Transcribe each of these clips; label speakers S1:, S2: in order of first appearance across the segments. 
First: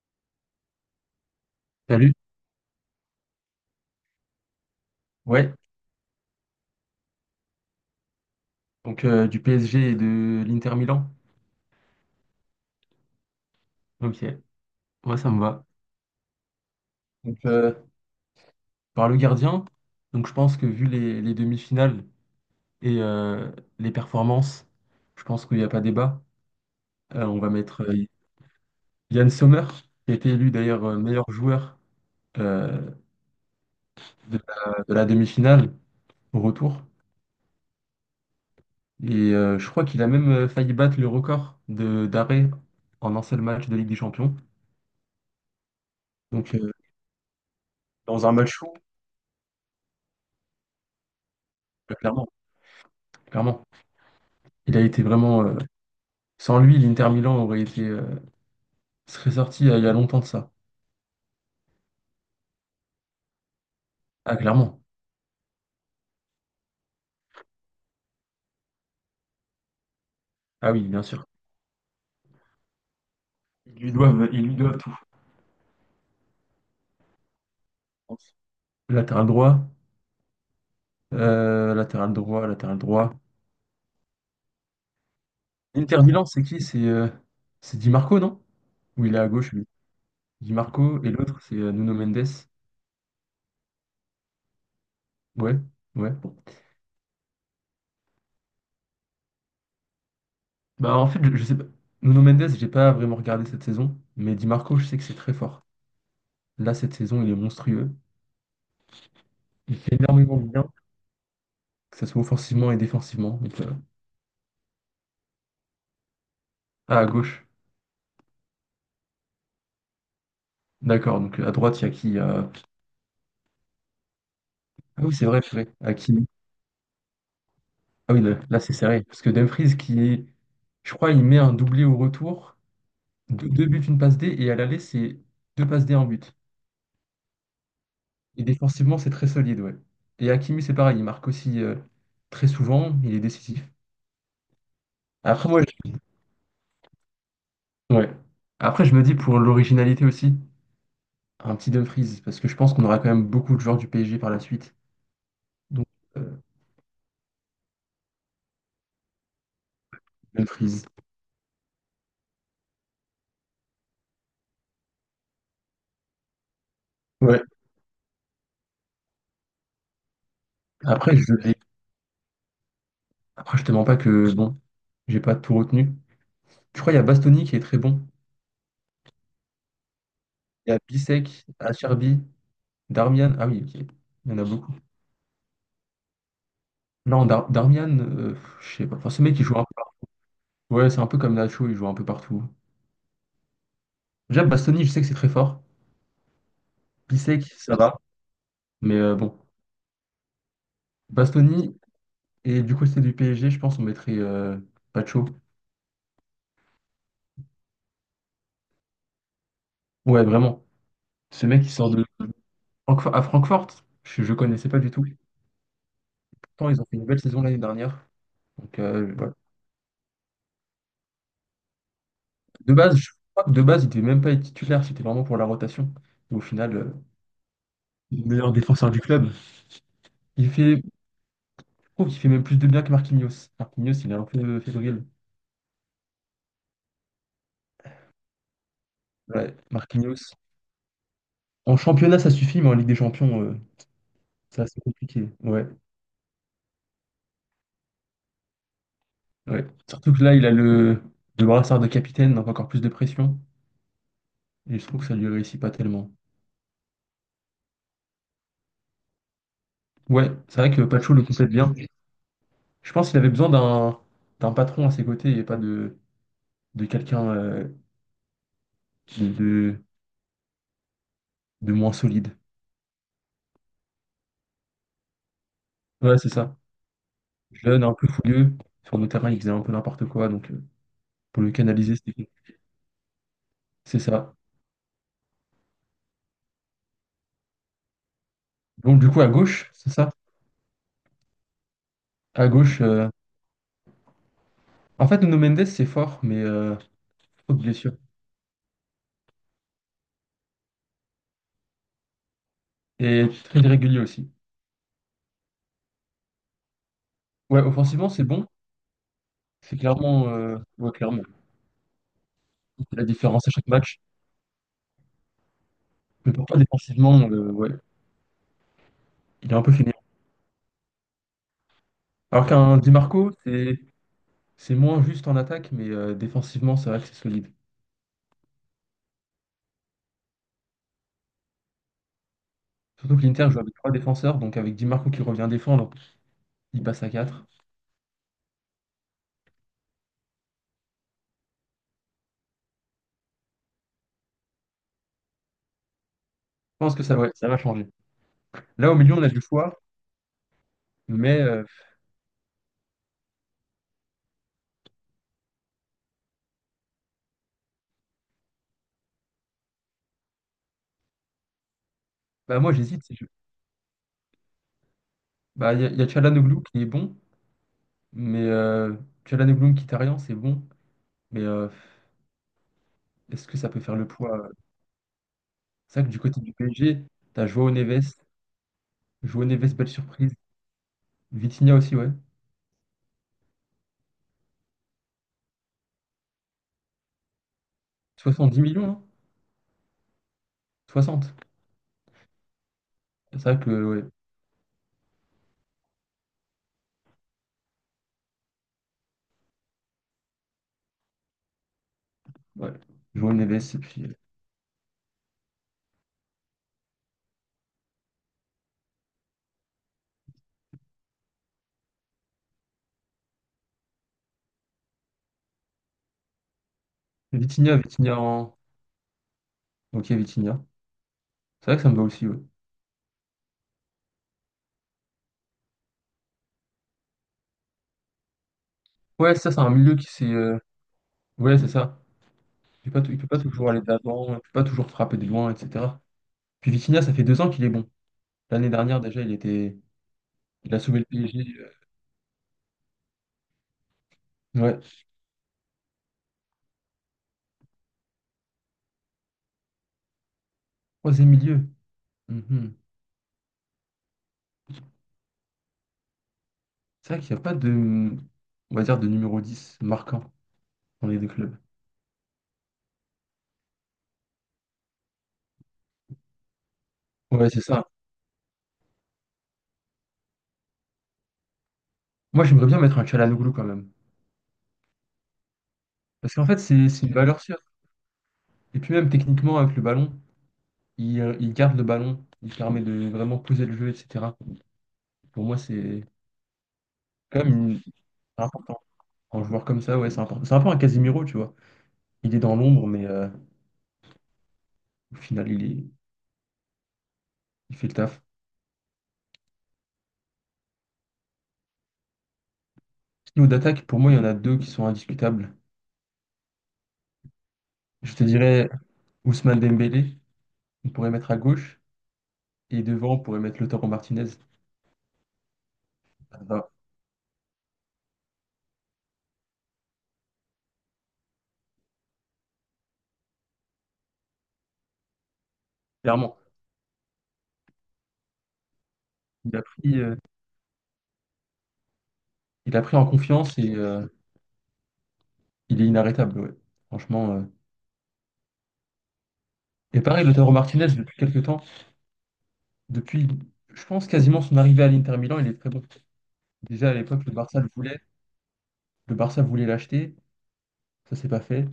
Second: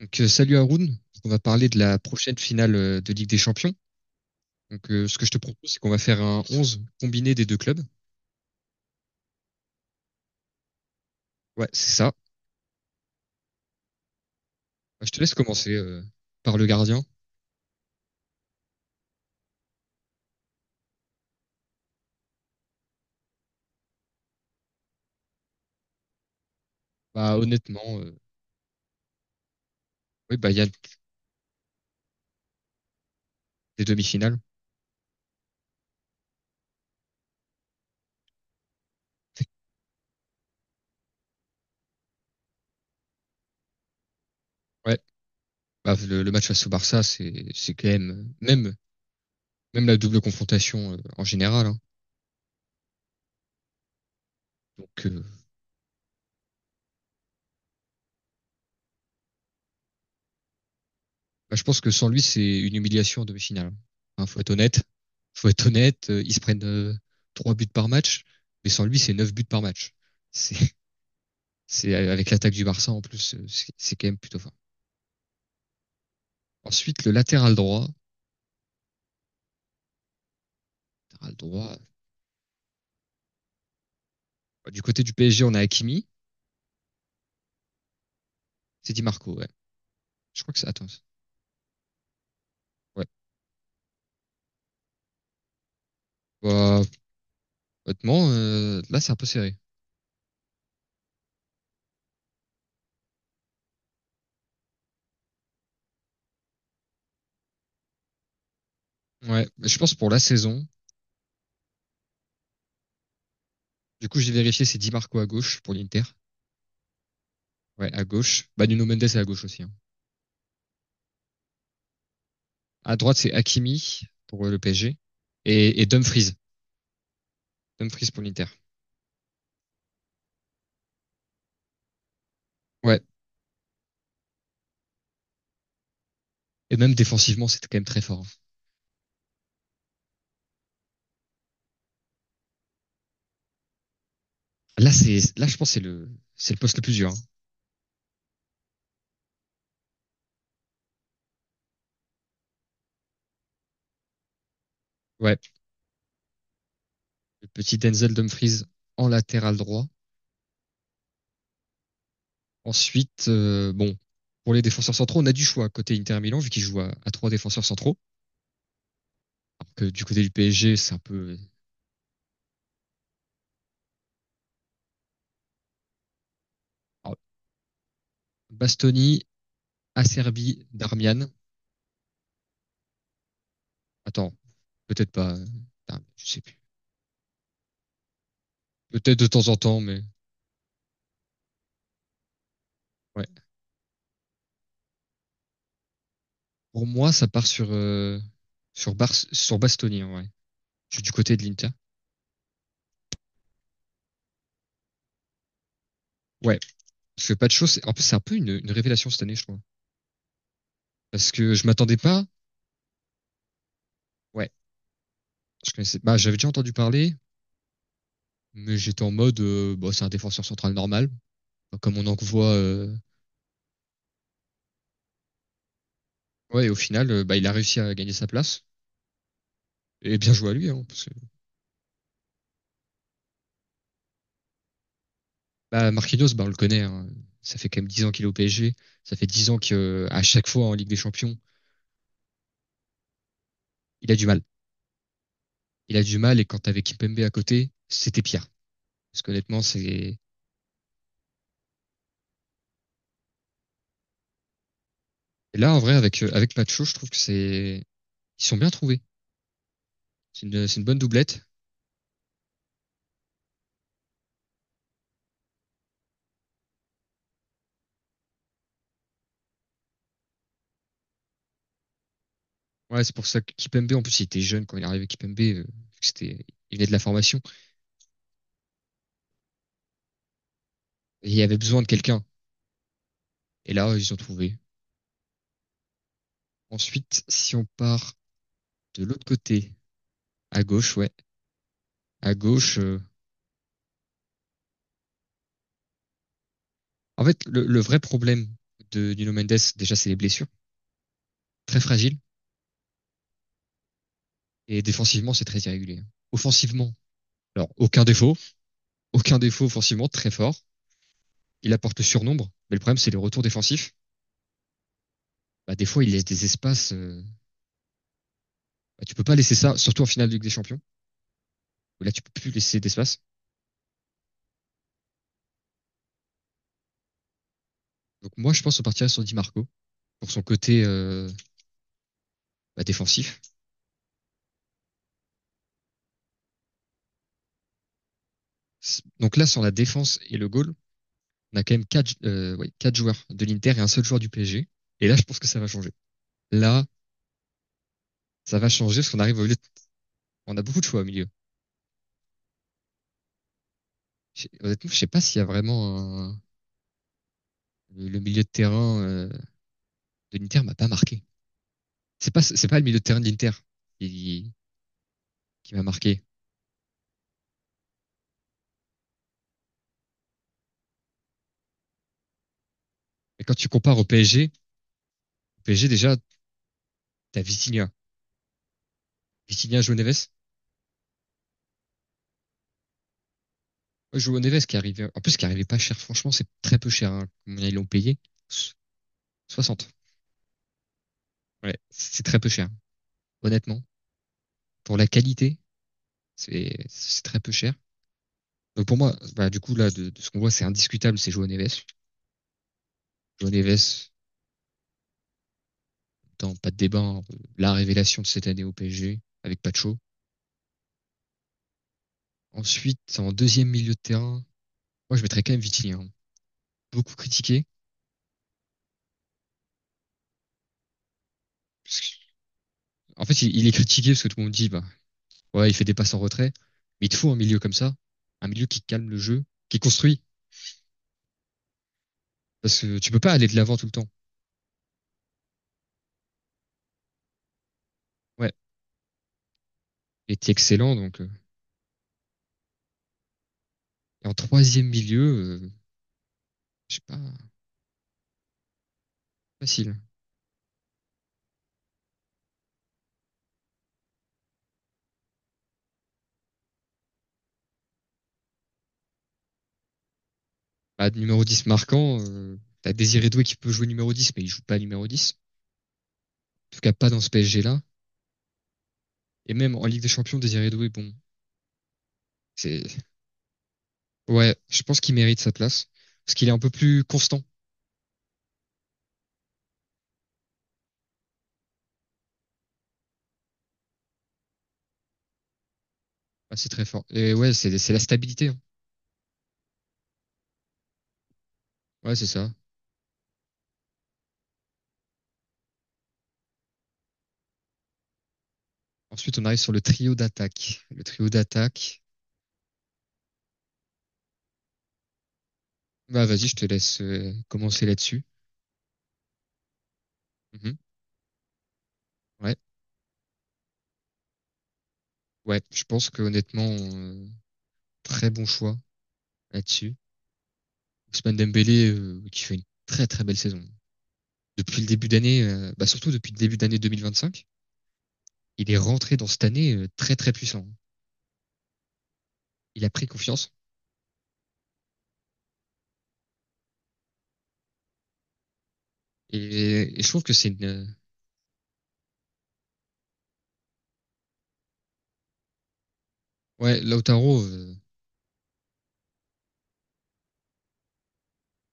S1: Salut Haroun. On va parler de la
S2: Salut.
S1: prochaine finale de Ligue des Champions. Ce que je te
S2: Ouais,
S1: propose, c'est qu'on va faire un 11 combiné des deux clubs.
S2: donc du PSG et de l'Inter Milan.
S1: Ouais, c'est ça.
S2: Ok,
S1: Je
S2: moi
S1: te
S2: ça
S1: laisse
S2: me va.
S1: commencer par le gardien.
S2: Donc par le gardien, donc je pense que vu les demi-finales et les performances, je pense qu'il n'y a pas débat. Euh,
S1: Bah,
S2: on va mettre
S1: honnêtement, euh,
S2: Yann Sommer, qui a été
S1: oui,
S2: élu
S1: il y a
S2: d'ailleurs meilleur joueur euh,
S1: des demi-finales.
S2: de la demi-finale au retour. Et je crois qu'il a même failli battre le record de d'arrêt en un seul match de Ligue des Champions.
S1: Ouais, bah, le match
S2: Donc
S1: face au Barça, c'est quand
S2: dans un
S1: même,
S2: match fou,
S1: même la double confrontation en général, hein.
S2: clairement, clairement. Il a été
S1: Donc, euh,
S2: vraiment. Sans lui, l'Inter Milan aurait serait sorti il y a longtemps de ça.
S1: je pense que sans lui, c'est une humiliation en demi-finale. Hein,
S2: Ah,
S1: faut être
S2: clairement.
S1: honnête. Faut être honnête. Ils se prennent 3 buts par match, mais sans lui, c'est 9 buts par match. C'est
S2: Ah oui, bien sûr.
S1: C'est avec l'attaque du Barça en plus, c'est
S2: Ils lui
S1: quand même
S2: doivent,
S1: plutôt
S2: ils
S1: fort.
S2: lui doivent tout, je
S1: Ensuite, le latéral droit.
S2: pense. Latéral droit,
S1: Latéral droit.
S2: latéral droit, latéral droit.
S1: Du côté du PSG, on a
S2: L'Inter
S1: Hakimi.
S2: Milan, c'est qui? C'est Di Marco, non?
S1: C'est Di
S2: Ou il est à
S1: Marco, ouais.
S2: gauche, lui.
S1: Je crois
S2: Di
S1: que c'est. Attends.
S2: Marco, et l'autre, c'est Nuno Mendes.
S1: Ouais.
S2: Ouais, ouais.
S1: Bah, là, c'est un peu serré.
S2: Bah, en fait, je sais pas. Nuno Mendes, j'ai pas vraiment regardé cette saison, mais Di Marco, je sais que c'est très fort. Là, cette saison, il est monstrueux.
S1: Ouais. Mais
S2: Il
S1: je pense
S2: fait
S1: pour la
S2: énormément de
S1: saison.
S2: bien, que ce soit offensivement et défensivement. Donc,
S1: Du coup, j'ai vérifié, c'est Di Marco à gauche pour l'Inter.
S2: ah, à gauche.
S1: Ouais, à gauche. Bah, Nuno Mendes est à gauche aussi, hein.
S2: D'accord, donc à droite, il y a qui?
S1: À droite, c'est Hakimi pour le PSG.
S2: Ah oui, c'est vrai, purée.
S1: Et
S2: À qui...
S1: Dumfries. Dumfries
S2: Ah oui,
S1: pour l'Inter.
S2: là, c'est serré. Parce que Dumfries, qui, est, je crois, il met un doublé au retour,
S1: Ouais.
S2: deux buts, une passe D, et à l'aller, c'est deux passes D, un but.
S1: Et même défensivement, c'était quand même très fort, hein.
S2: Et défensivement, c'est très solide, ouais. Et Hakimi, c'est pareil, il marque aussi très souvent, il est décisif.
S1: Là,
S2: Après,
S1: je
S2: moi,
S1: pense que c'est c'est le poste le plus dur, hein.
S2: je... ouais. Après, je me dis pour l'originalité aussi, un petit Dumfries, parce que je pense qu'on aura quand même beaucoup de joueurs du PSG par la suite.
S1: Ouais.
S2: Donc, euh,
S1: Le petit Denzel Dumfries en latéral droit.
S2: Dumfries.
S1: Ensuite, euh, bon, pour les défenseurs centraux, on a du choix côté Inter Milan, vu qu'ils jouent à trois
S2: Ouais.
S1: défenseurs centraux. Alors que du côté du PSG, c'est un
S2: Après,
S1: peu
S2: je... Après, je te mens pas que, bon, j'ai pas tout retenu. Je crois qu'il y a
S1: alors,
S2: Bastoni qui est très bon.
S1: Bastoni, Acerbi,
S2: Il y a
S1: Darmian.
S2: Bissek, Acerbi, Darmian. Ah oui, ok. Il
S1: Attends,
S2: y en a beaucoup.
S1: peut-être pas. Darmian, je sais plus.
S2: Non, Darmian, je sais pas. Enfin,
S1: Peut-être
S2: ce
S1: de
S2: mec, il
S1: temps en
S2: joue un peu
S1: temps,
S2: partout.
S1: mais
S2: Ouais, c'est un peu comme Nacho, il joue un peu partout.
S1: ouais.
S2: Déjà, Bastoni, je sais que c'est très fort.
S1: Pour moi, ça
S2: Bissek,
S1: part
S2: ça va.
S1: sur
S2: Mais
S1: Bar
S2: bon,
S1: sur Bastoni, en vrai. Du côté de l'Inter.
S2: Bastoni, et du côté du PSG, je pense on mettrait Pacho.
S1: Ouais, parce que pas de c'est en plus c'est un peu une révélation cette année, je crois.
S2: Ouais, vraiment.
S1: Parce
S2: Ce
S1: que
S2: mec,
S1: je
S2: il sort
S1: m'attendais
S2: de
S1: pas.
S2: À Francfort. Je ne
S1: Ouais,
S2: connaissais pas du tout.
S1: je connaissais. Bah, j'avais déjà
S2: Pourtant,
S1: entendu
S2: ils ont fait une
S1: parler.
S2: belle saison l'année dernière.
S1: Mais
S2: Donc,
S1: j'étais en
S2: voilà.
S1: mode, bah, c'est un défenseur central normal. Enfin, comme on en voit.
S2: De base, je crois que de base, il devait même pas être titulaire. C'était vraiment pour la rotation. Et au
S1: Ouais, et au
S2: final,
S1: final, bah, il a réussi à gagner sa
S2: meilleur
S1: place.
S2: défenseur du club.
S1: Et bien joué
S2: Il
S1: à lui,
S2: fait, je
S1: hein, parce que
S2: trouve qu'il fait même plus de bien que Marquinhos. Marquinhos, il est un peu fébrile.
S1: bah, Marquinhos, bah, on le connaît, hein. Ça fait quand même 10 ans qu'il est au PSG. Ça fait dix
S2: Ouais,
S1: ans que à
S2: Marquinhos.
S1: chaque fois en Ligue des Champions,
S2: En championnat, ça suffit, mais en Ligue des Champions,
S1: il a du mal.
S2: c'est assez compliqué. Ouais,
S1: Il a du mal, et quand t'avais Kimpembe à côté, c'était pire. Parce qu'honnêtement,
S2: ouais. Surtout
S1: c'est.
S2: que là, il a le brassard de capitaine, donc encore plus de pression. Et je trouve que ça lui
S1: Et
S2: réussit pas
S1: là, en vrai,
S2: tellement.
S1: avec, avec Nacho, je trouve que c'est. Ils sont bien trouvés.
S2: Ouais, c'est vrai
S1: C'est
S2: que
S1: une bonne
S2: Pacho le
S1: doublette.
S2: complète bien. Je pense qu'il avait besoin d'un patron à ses côtés et pas de quelqu'un qui- de, de moins solide.
S1: Ouais, c'est pour ça que Kimpembe, en plus, il était jeune quand il est arrivé Kimpembe,
S2: Ouais, c'est
S1: c'était.
S2: ça.
S1: Il venait de la formation.
S2: Jeune, un peu fougueux. Sur le terrain, il faisait un peu n'importe quoi, donc,
S1: Et il
S2: pour le
S1: avait besoin de
S2: canaliser. C'est
S1: quelqu'un. Et là,
S2: c'est
S1: ils ont
S2: ça.
S1: trouvé. Ensuite, si on part
S2: Donc,
S1: de
S2: du coup,
S1: l'autre
S2: à gauche,
S1: côté,
S2: c'est ça?
S1: à gauche, ouais, à
S2: À
S1: gauche.
S2: gauche. En fait, Nuno Mendes, c'est fort, mais
S1: En fait,
S2: trop de
S1: le
S2: blessures.
S1: vrai problème de Nuno Mendes, déjà, c'est les blessures, très fragiles,
S2: Et très irrégulier aussi.
S1: et défensivement, c'est très irrégulier. Offensivement,
S2: Ouais,
S1: alors aucun
S2: offensivement, c'est
S1: défaut,
S2: bon.
S1: aucun défaut
S2: C'est
S1: offensivement,
S2: clairement,
S1: très fort.
S2: ouais, clairement.
S1: Il apporte le surnombre, mais le
S2: Il fait
S1: problème,
S2: la
S1: c'est le retour
S2: différence à chaque
S1: défensif.
S2: match.
S1: Bah, des fois, il laisse
S2: Mais
S1: des
S2: pourquoi
S1: espaces.
S2: défensivement, ouais,
S1: Bah, tu peux pas
S2: il
S1: laisser
S2: est un peu
S1: ça,
S2: fini.
S1: surtout en finale de Ligue des Champions. Là, tu peux
S2: Alors
S1: plus
S2: qu'un
S1: laisser
S2: Di
S1: d'espace.
S2: Marco, c'est moins juste en attaque, mais défensivement, c'est vrai que c'est solide.
S1: Donc moi, je pense qu'on partirait sur Di Marco pour son côté bah,
S2: Surtout que
S1: défensif.
S2: l'Inter joue avec trois défenseurs, donc avec Di Marco qui revient défendre, il passe à quatre.
S1: Donc là, sur la défense et le goal, on a quand même 4, ouais, 4 joueurs de l'Inter et un seul joueur du PSG. Et là, je pense que ça va changer.
S2: Je
S1: Là,
S2: pense que ça, ouais, ça va changer.
S1: ça va
S2: Là, au
S1: changer parce
S2: milieu,
S1: qu'on
S2: on a
S1: arrive
S2: du
S1: au milieu. De...
S2: choix,
S1: On a beaucoup de choix au milieu.
S2: mais
S1: Honnêtement, je sais pas s'il y a vraiment un- Le milieu de terrain de l'Inter m'a pas marqué.
S2: bah,
S1: C'est
S2: moi,
S1: pas le milieu
S2: j'hésite.
S1: de terrain de l'Inter qui, qui
S2: Bah, il
S1: m'a
S2: y a, y a
S1: marqué.
S2: Çalhanoğlu qui est bon, mais Çalhanoğlu Mkhitaryan, c'est bon, mais
S1: Mais
S2: est-ce
S1: quand
S2: que
S1: tu
S2: ça peut faire
S1: compares au
S2: le poids?
S1: PSG, au PSG
S2: C'est vrai que
S1: déjà
S2: du côté du PSG,
S1: t'as
S2: t'as Joao
S1: Vitinha,
S2: Neves, Joao Neves,
S1: Vitinha
S2: belle
S1: joue Neves.
S2: surprise. Vitinha aussi, ouais.
S1: Ouais, Neves qui est en plus qui arrivait pas cher. Franchement, c'est très peu cher, hein. Ils l'ont payé?
S2: soixante dix
S1: So-
S2: millions, hein,
S1: 60.
S2: 60.
S1: Ouais, c'est très peu cher.
S2: C'est vrai que,
S1: Honnêtement,
S2: ouais,
S1: pour la qualité C'est très peu cher. Donc pour moi, bah, du coup, là, de ce qu'on voit, c'est indiscutable, c'est Joao Neves.
S2: ouais. Joao
S1: Joao
S2: Neves, et puis
S1: Neves, dans pas de débat, hein, la révélation de cette année au PSG, avec Pacho. Ensuite, en deuxième milieu de terrain, moi, je mettrais quand même Vitinha, hein. Beaucoup critiqué.
S2: Vitinha, Vitinha en... Ok, Vitinha. C'est vrai que ça me
S1: Parce
S2: va
S1: que-
S2: aussi, ouais.
S1: En fait, il est critiqué parce que tout le monde dit, bah, ouais, il fait des passes en retrait. Mais il te faut un milieu comme ça, un milieu qui calme le
S2: Ouais,
S1: jeu,
S2: ça, c'est un
S1: qui
S2: milieu qui
S1: construit.
S2: s'est... Ouais, c'est ça.
S1: Parce
S2: Il
S1: que
S2: peut pas,
S1: tu
S2: tou- il
S1: peux
S2: peut
S1: pas
S2: pas
S1: aller de
S2: toujours
S1: l'avant
S2: aller
S1: tout
S2: de
S1: le temps.
S2: l'avant, il peut pas toujours frapper de loin, etc. Puis Vitinha, ça fait 2 ans qu'il est bon.
S1: Ouais,
S2: L'année dernière, déjà, il était...
S1: il était
S2: Il a
S1: excellent,
S2: sauvé le
S1: donc.
S2: PSG.
S1: Et en
S2: Ouais,
S1: troisième milieu, je sais pas, facile.
S2: troisième milieu. Mhm. C'est vrai qu'il n'y a pas de, on va dire, de numéro 10 marquant dans
S1: Bah, de
S2: les deux
S1: numéro
S2: clubs.
S1: 10 marquant, t'as Désiré Doué qui peut jouer numéro 10, mais il joue pas numéro 10. En tout cas, pas dans ce
S2: Ouais, c'est
S1: PSG-là.
S2: ça.
S1: Et même en Ligue des Champions, Désiré Doué, bon,
S2: Moi, j'aimerais bien
S1: c'est,
S2: mettre un Çalhanoğlu quand même.
S1: ouais, je pense qu'il mérite sa place. Parce
S2: Parce qu'en
S1: qu'il est un
S2: fait,
S1: peu
S2: c'est
S1: plus
S2: c'est une
S1: constant.
S2: valeur sûre. Et puis même techniquement, avec le ballon, il garde le ballon, il permet de vraiment poser le jeu, etc. Pour moi, c'est
S1: Ah, c'est très fort. Et
S2: quand
S1: ouais,
S2: même
S1: c'est la
S2: c'est
S1: stabilité, hein.
S2: important. Un joueur comme ça, ouais, c'est important. C'est un peu un Casemiro, tu vois.
S1: Ouais, c'est
S2: Il est
S1: ça.
S2: dans l'ombre, mais au final, il fait le taf.
S1: Ensuite, on arrive sur le trio d'attaque. Le trio d'attaque.
S2: Sinon, d'attaque, pour moi, il y en a deux qui sont indiscutables.
S1: Bah, vas-y, je te laisse commencer
S2: Je
S1: là-dessus.
S2: te dirais Ousmane Dembélé.
S1: Mhm.
S2: On pourrait mettre à gauche,
S1: Ouais.
S2: et devant, on pourrait mettre Lautaro Martinez.
S1: Ouais. Je pense que
S2: Ça va,
S1: très bon choix là-dessus. Ousmane Dembélé, qui fait une très très belle saison depuis le début d'année, bah, surtout depuis
S2: clairement,
S1: le début d'année 2025, il est rentré dans cette
S2: il a
S1: année
S2: pris, euh,
S1: très très puissant.
S2: il a
S1: Il a
S2: pris
S1: pris
S2: en
S1: confiance
S2: confiance et il est inarrêtable. Ouais. Franchement. Et
S1: et je trouve
S2: pareil,
S1: que
S2: Lautaro Martinez, depuis quelques temps, depuis, je pense, quasiment son arrivée à l'Inter Milan, il est très bon.
S1: ouais,
S2: Déjà à l'époque,
S1: Lautaro,
S2: le Barça le voulait. Le Barça voulait l'acheter. Ça s'est pas fait.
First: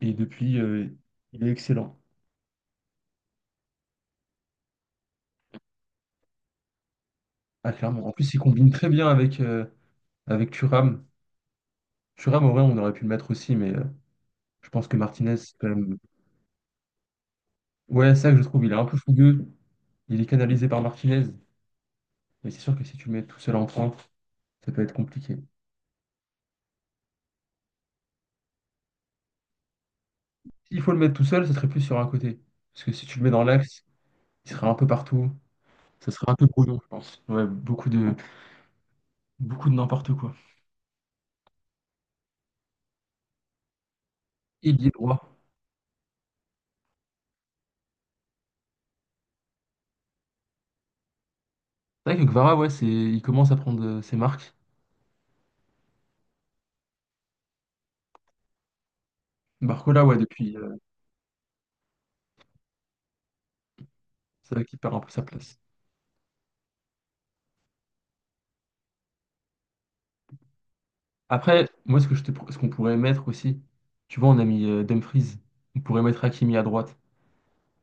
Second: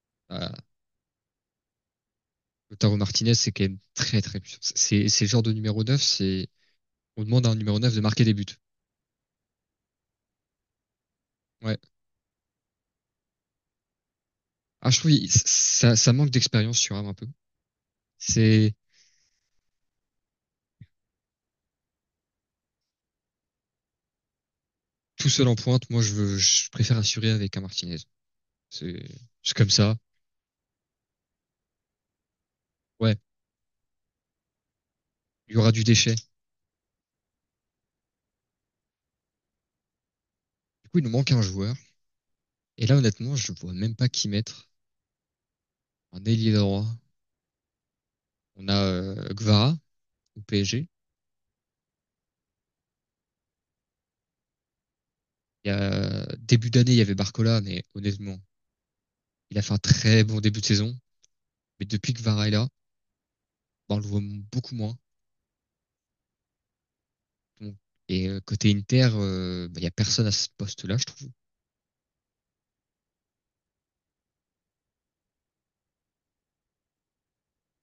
S2: Et
S1: bah,
S2: depuis, il est excellent.
S1: Lautaro Martinez, c'est quand même très très puissant. C'est le genre de numéro 9, c'est, on demande à un
S2: Ah,
S1: numéro 9 de
S2: clairement. En
S1: marquer des
S2: plus, il
S1: buts.
S2: combine très bien avec Thuram.
S1: Ouais.
S2: Thuram, en vrai, on aurait pu le mettre aussi, mais je pense que Martinez, c'est quand
S1: Ça,
S2: même.
S1: ça manque d'expérience sur Ham un peu.
S2: Ouais, ça que je trouve, il
S1: C'est
S2: est un peu fougueux. Il est canalisé par Martinez, mais c'est sûr que si tu le mets tout seul en pointe, ça peut être
S1: Tout
S2: compliqué.
S1: seul en pointe. Moi, je préfère assurer avec un Martinez. C'est, c'est comme ça.
S2: S'il faut le mettre tout seul, ça serait plus sur un côté. Parce que si
S1: Ouais.
S2: tu le mets dans l'axe, il serait un peu partout.
S1: Il y aura du
S2: Ça
S1: déchet. Du
S2: serait un peu brouillon, je pense. Ouais, beaucoup de n'importe quoi.
S1: coup, il nous manque un joueur. Et là, honnêtement, je vois même pas qui mettre.
S2: Ailier droit.
S1: Un ailier droit. On a Gvara au PSG.
S2: C'est vrai que Kvara, ouais, il commence à prendre ses marques.
S1: Il y a, début d'année, il y avait Barcola, mais honnêtement, il a fait un
S2: Barcola, ouais,
S1: très bon
S2: depuis,
S1: début de saison. Mais depuis que Gvara est là, bah, on le voit
S2: c'est vrai
S1: beaucoup
S2: qu'il perd
S1: moins.
S2: un peu sa place.
S1: Donc, côté Inter, bah, il y a personne à ce poste-là, je trouve.
S2: Après, moi, ce que ce qu'on pourrait mettre aussi, tu vois, on a mis Dumfries. On pourrait mettre Hakimi à droite.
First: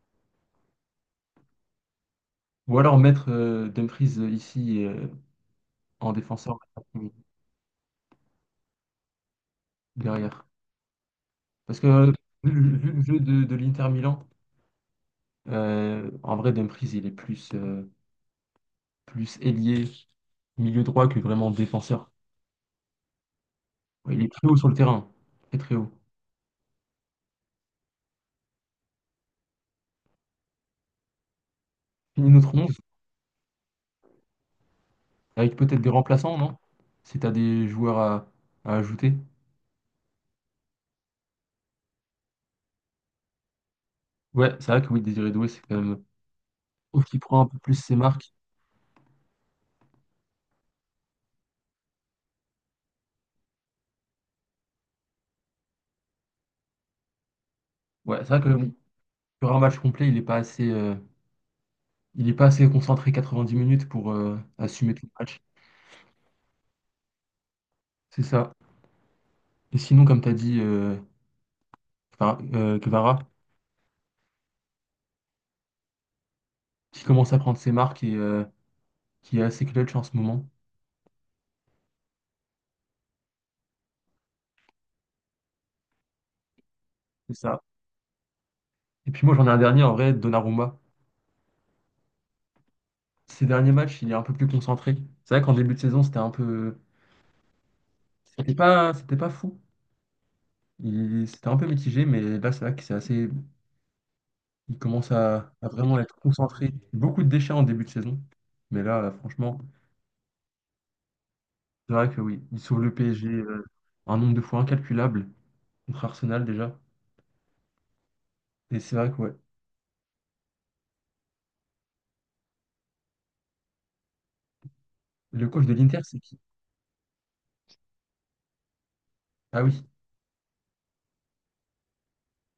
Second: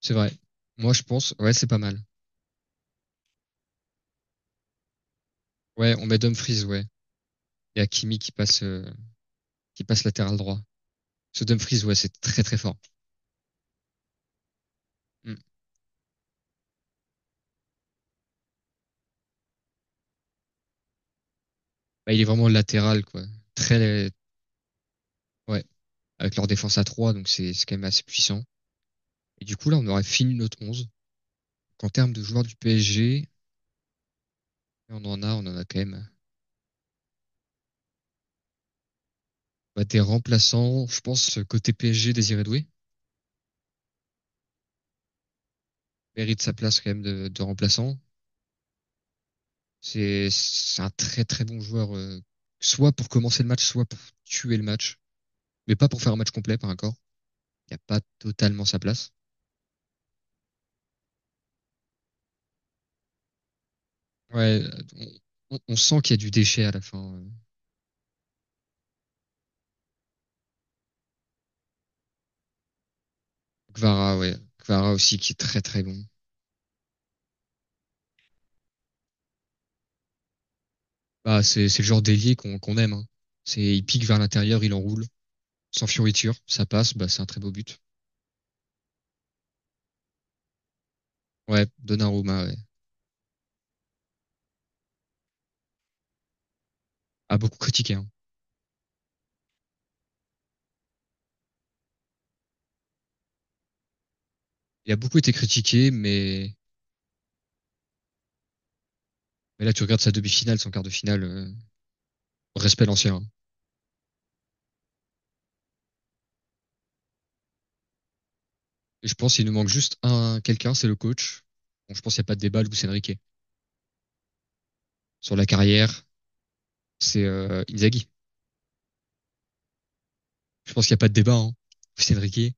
S1: C'est vrai. Moi, je pense, ouais, c'est pas mal.
S2: Ou alors mettre Dumfries ici,
S1: Ouais, on
S2: en
S1: met
S2: défenseur,
S1: Dumfries, ouais.
S2: Hakimi
S1: Il y a Kimi qui passe latéral
S2: derrière.
S1: droit. Ce
S2: Parce
S1: Dumfries,
S2: que
S1: ouais, c'est très
S2: vu
S1: très fort.
S2: le jeu de l'Inter Milan,
S1: Mm.
S2: en vrai, Dumfries, il est plus ailier, milieu droit que vraiment défenseur.
S1: Bah, il est vraiment latéral, quoi. Très,
S2: Ouais, il est très haut sur le terrain, très
S1: ouais,
S2: très haut.
S1: avec leur défense à 3 donc c'est quand même assez puissant. Et du coup, là, on aurait fini notre 11 qu'en termes de
S2: Fini
S1: joueurs
S2: notre
S1: du
S2: 11,
S1: PSG, on en
S2: avec
S1: a
S2: peut-être
S1: quand
S2: des
S1: même.
S2: remplaçants, non? Si t'as des joueurs à ajouter.
S1: Bah, des remplaçants, je pense, côté PSG, Désiré Doué
S2: Ouais, c'est vrai que oui, Désiré Doué, c'est quand même...
S1: mérite sa place quand même
S2: Sauf qu'il prend
S1: de
S2: un peu plus ses
S1: remplaçant.
S2: marques.
S1: C'est un très très bon joueur, soit pour commencer le match, soit pour tuer le match, mais pas pour faire un match complet par encore. Il n'y a pas
S2: Ouais, c'est vrai que
S1: totalement
S2: oui,
S1: sa place.
S2: sur un match complet, il n'est pas assez, il est pas assez concentré 90 minutes pour
S1: Ouais,
S2: assumer tout le match.
S1: on, on sent qu'il y a du déchet à la fin.
S2: C'est ça. Et sinon, comme tu as dit, Kvara,
S1: Kvara, ouais. Kvara aussi qui est très très bon.
S2: qui commence à prendre ses marques et qui est assez clutch en ce moment.
S1: Bah, c'est le genre d'ailier qu'on aime, hein. C'est il pique vers l'intérieur, il enroule, sans fioriture, ça passe, bah c'est un
S2: C'est
S1: très beau
S2: ça.
S1: but.
S2: Et puis moi, j'en ai un dernier en vrai, Donnarumma.
S1: Ouais, Donnarumma ouais.
S2: Ces derniers matchs, il est un peu plus concentré. C'est vrai qu'en début de saison, c'était un peu.
S1: A beaucoup critiqué, hein.
S2: C'était pas fou. Il... C'était un peu mitigé, mais là, c'est vrai que c'est assez. Il
S1: Il a
S2: commence
S1: beaucoup été
S2: à
S1: critiqué,
S2: vraiment être concentré. Beaucoup de déchets en début de saison. Mais là, franchement,
S1: mais là tu regardes sa demi-finale, son quart de finale,
S2: c'est vrai que oui, il sauve
S1: respect
S2: le
S1: l'ancien, hein.
S2: PSG un nombre de fois incalculable contre Arsenal déjà. Et c'est
S1: Et
S2: vrai
S1: je
S2: que
S1: pense
S2: ouais.
S1: qu'il nous manque juste un quelqu'un, c'est le coach. Bon, je pense qu'il n'y a pas de débat, Luis Enrique. Sur la
S2: Le coach de l'Inter,
S1: carrière,
S2: c'est qui?
S1: c'est Inzaghi.
S2: Ah oui,
S1: Je pense qu'il n'y a pas de débat, hein. Luis Enrique,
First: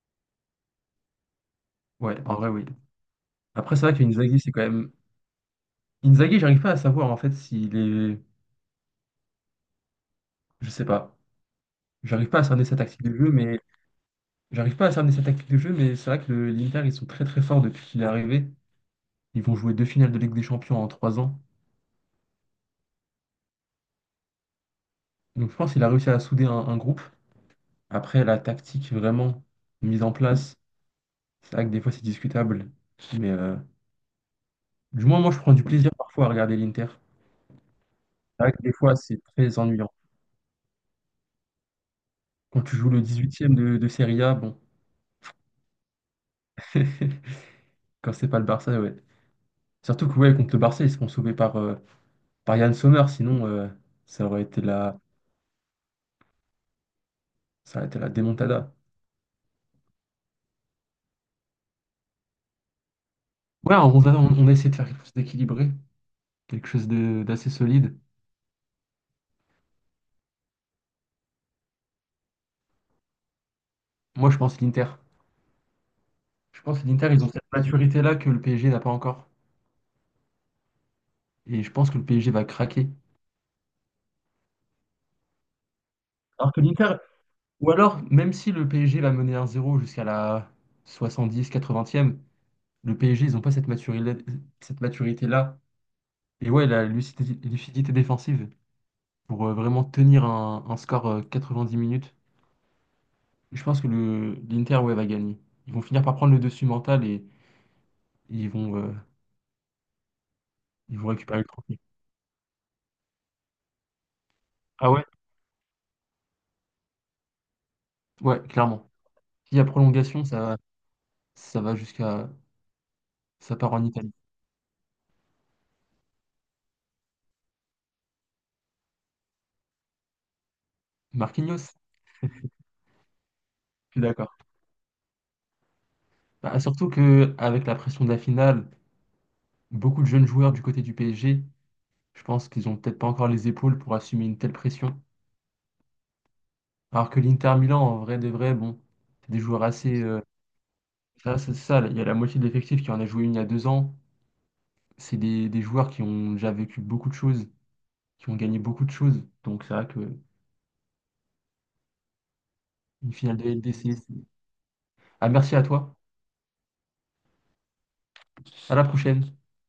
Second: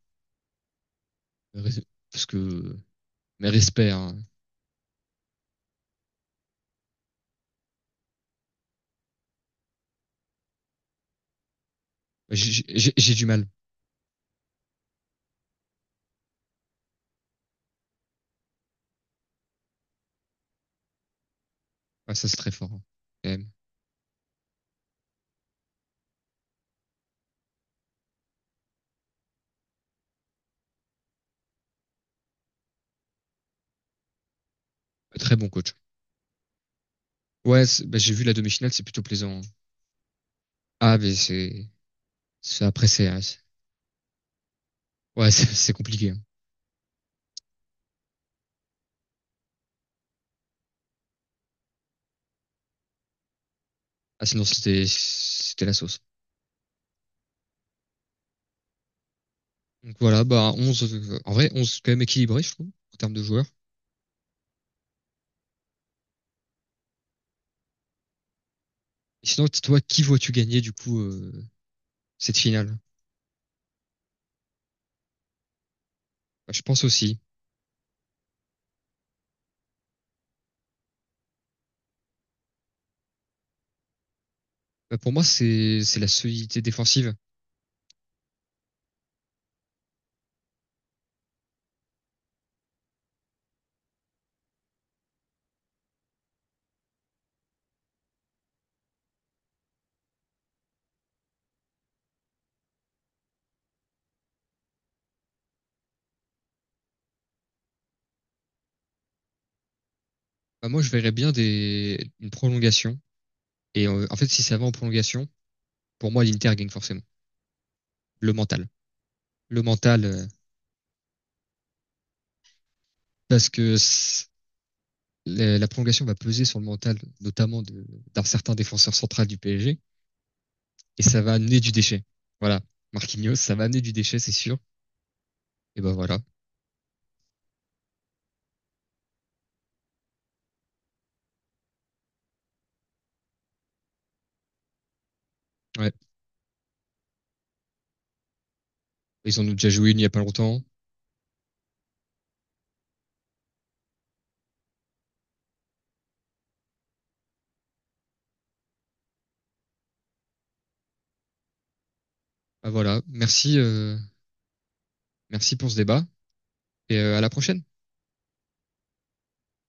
S2: ouais,
S1: parce
S2: en vrai, oui.
S1: que mais
S2: Après, c'est
S1: respect,
S2: vrai que
S1: hein.
S2: Inzaghi, c'est quand même Inzaghi, j'arrive pas à savoir en fait s'il est. Je sais pas. J'arrive pas à cerner sa tactique de
S1: J'ai du
S2: jeu,
S1: mal.
S2: mais j'arrive pas à cerner sa tactique de jeu, mais c'est vrai que l'Inter, ils sont très très forts depuis qu'il est arrivé. Ils vont jouer deux finales de Ligue des Champions en 3 ans.
S1: Ouais, ça c'est très fort, hein, quand même.
S2: Donc je pense qu'il a réussi à souder un groupe. Après, la tactique vraiment mise en place, c'est vrai que des fois c'est discutable. Mais du moins, moi
S1: Très
S2: je
S1: bon
S2: prends du
S1: coach.
S2: plaisir parfois à regarder l'Inter.
S1: Ouais, bah, j'ai vu la
S2: C'est vrai que
S1: demi-finale,
S2: des
S1: c'est
S2: fois
S1: plutôt
S2: c'est
S1: plaisant, hein.
S2: très ennuyant.
S1: Ah, mais
S2: Quand tu
S1: après
S2: joues le
S1: c'est
S2: 18e de Serie A, bon,
S1: ouais, c'est compliqué, hein.
S2: quand c'est pas le Barça, ouais. Surtout que ouais, contre le Barça, ils se font sauver par Yann Sommer, sinon
S1: Ah,
S2: ça aurait
S1: sinon,
S2: été la,
S1: c'était la sauce.
S2: ça aurait été la démontada.
S1: Donc voilà, bah, 11, en vrai, 11 quand même équilibré, je trouve, en termes de joueurs.
S2: Ouais, on a essayé de faire quelque chose d'équilibré, quelque chose d'assez solide.
S1: Et sinon, toi, qui vois-tu gagner, du coup, cette finale?
S2: Moi, je pense l'Inter.
S1: Bah, je
S2: Je pense
S1: pense
S2: que l'Inter,
S1: aussi.
S2: ils ont cette maturité-là que le PSG n'a pas encore. Et je pense que le PSG va craquer.
S1: Bah, pour moi, c'est la
S2: Alors
S1: solidité
S2: que l'Inter,
S1: défensive.
S2: ou alors, même si le PSG va mener 1-0 jusqu'à la 70e-80e, le PSG, ils n'ont pas cette maturité, cette maturité-là. Et ouais, la lucidité défensive pour vraiment tenir un score 10 minutes. Je pense que le l'Inter ouais, va gagner. Ils vont finir par prendre le dessus mental et ils vont, euh,
S1: Je
S2: ils vont
S1: verrais bien
S2: récupérer le trophée.
S1: une prolongation. En fait, si ça va en
S2: Ah ouais?
S1: prolongation, pour moi, l'Inter gagne forcément. Le
S2: Ouais,
S1: mental.
S2: clairement. S'il y
S1: Le
S2: a
S1: mental,
S2: prolongation, ça va jusqu'à...
S1: parce
S2: Ça part
S1: que
S2: en Italie.
S1: c- la prolongation va peser sur le mental, notamment d'un certain défenseur central du PSG, et ça va amener du
S2: Marquinhos?
S1: déchet. Voilà. Marquinhos, ça va amener du
S2: Je suis
S1: déchet, c'est
S2: d'accord.
S1: sûr. Et ben voilà.
S2: Bah, surtout que avec la pression de la finale, beaucoup de jeunes joueurs du côté du PSG, je pense qu'ils ont peut-être pas encore les épaules pour assumer une telle pression.
S1: Ouais.
S2: Alors que l'Inter Milan, en vrai de vrai, bon, c'est des
S1: Ils en ont
S2: joueurs
S1: déjà joué une
S2: assez...
S1: il y a pas longtemps.
S2: ça, c'est ça, il y a la moitié de l'effectif qui en a joué une il y a 2 ans. C'est des joueurs qui ont déjà vécu beaucoup de choses qui ont gagné beaucoup de choses. Donc c'est vrai que
S1: Ben voilà.
S2: une finale de
S1: Merci,
S2: LDC. Ah, merci
S1: merci
S2: à
S1: pour ce
S2: toi.
S1: débat et à la prochaine.
S2: À la prochaine.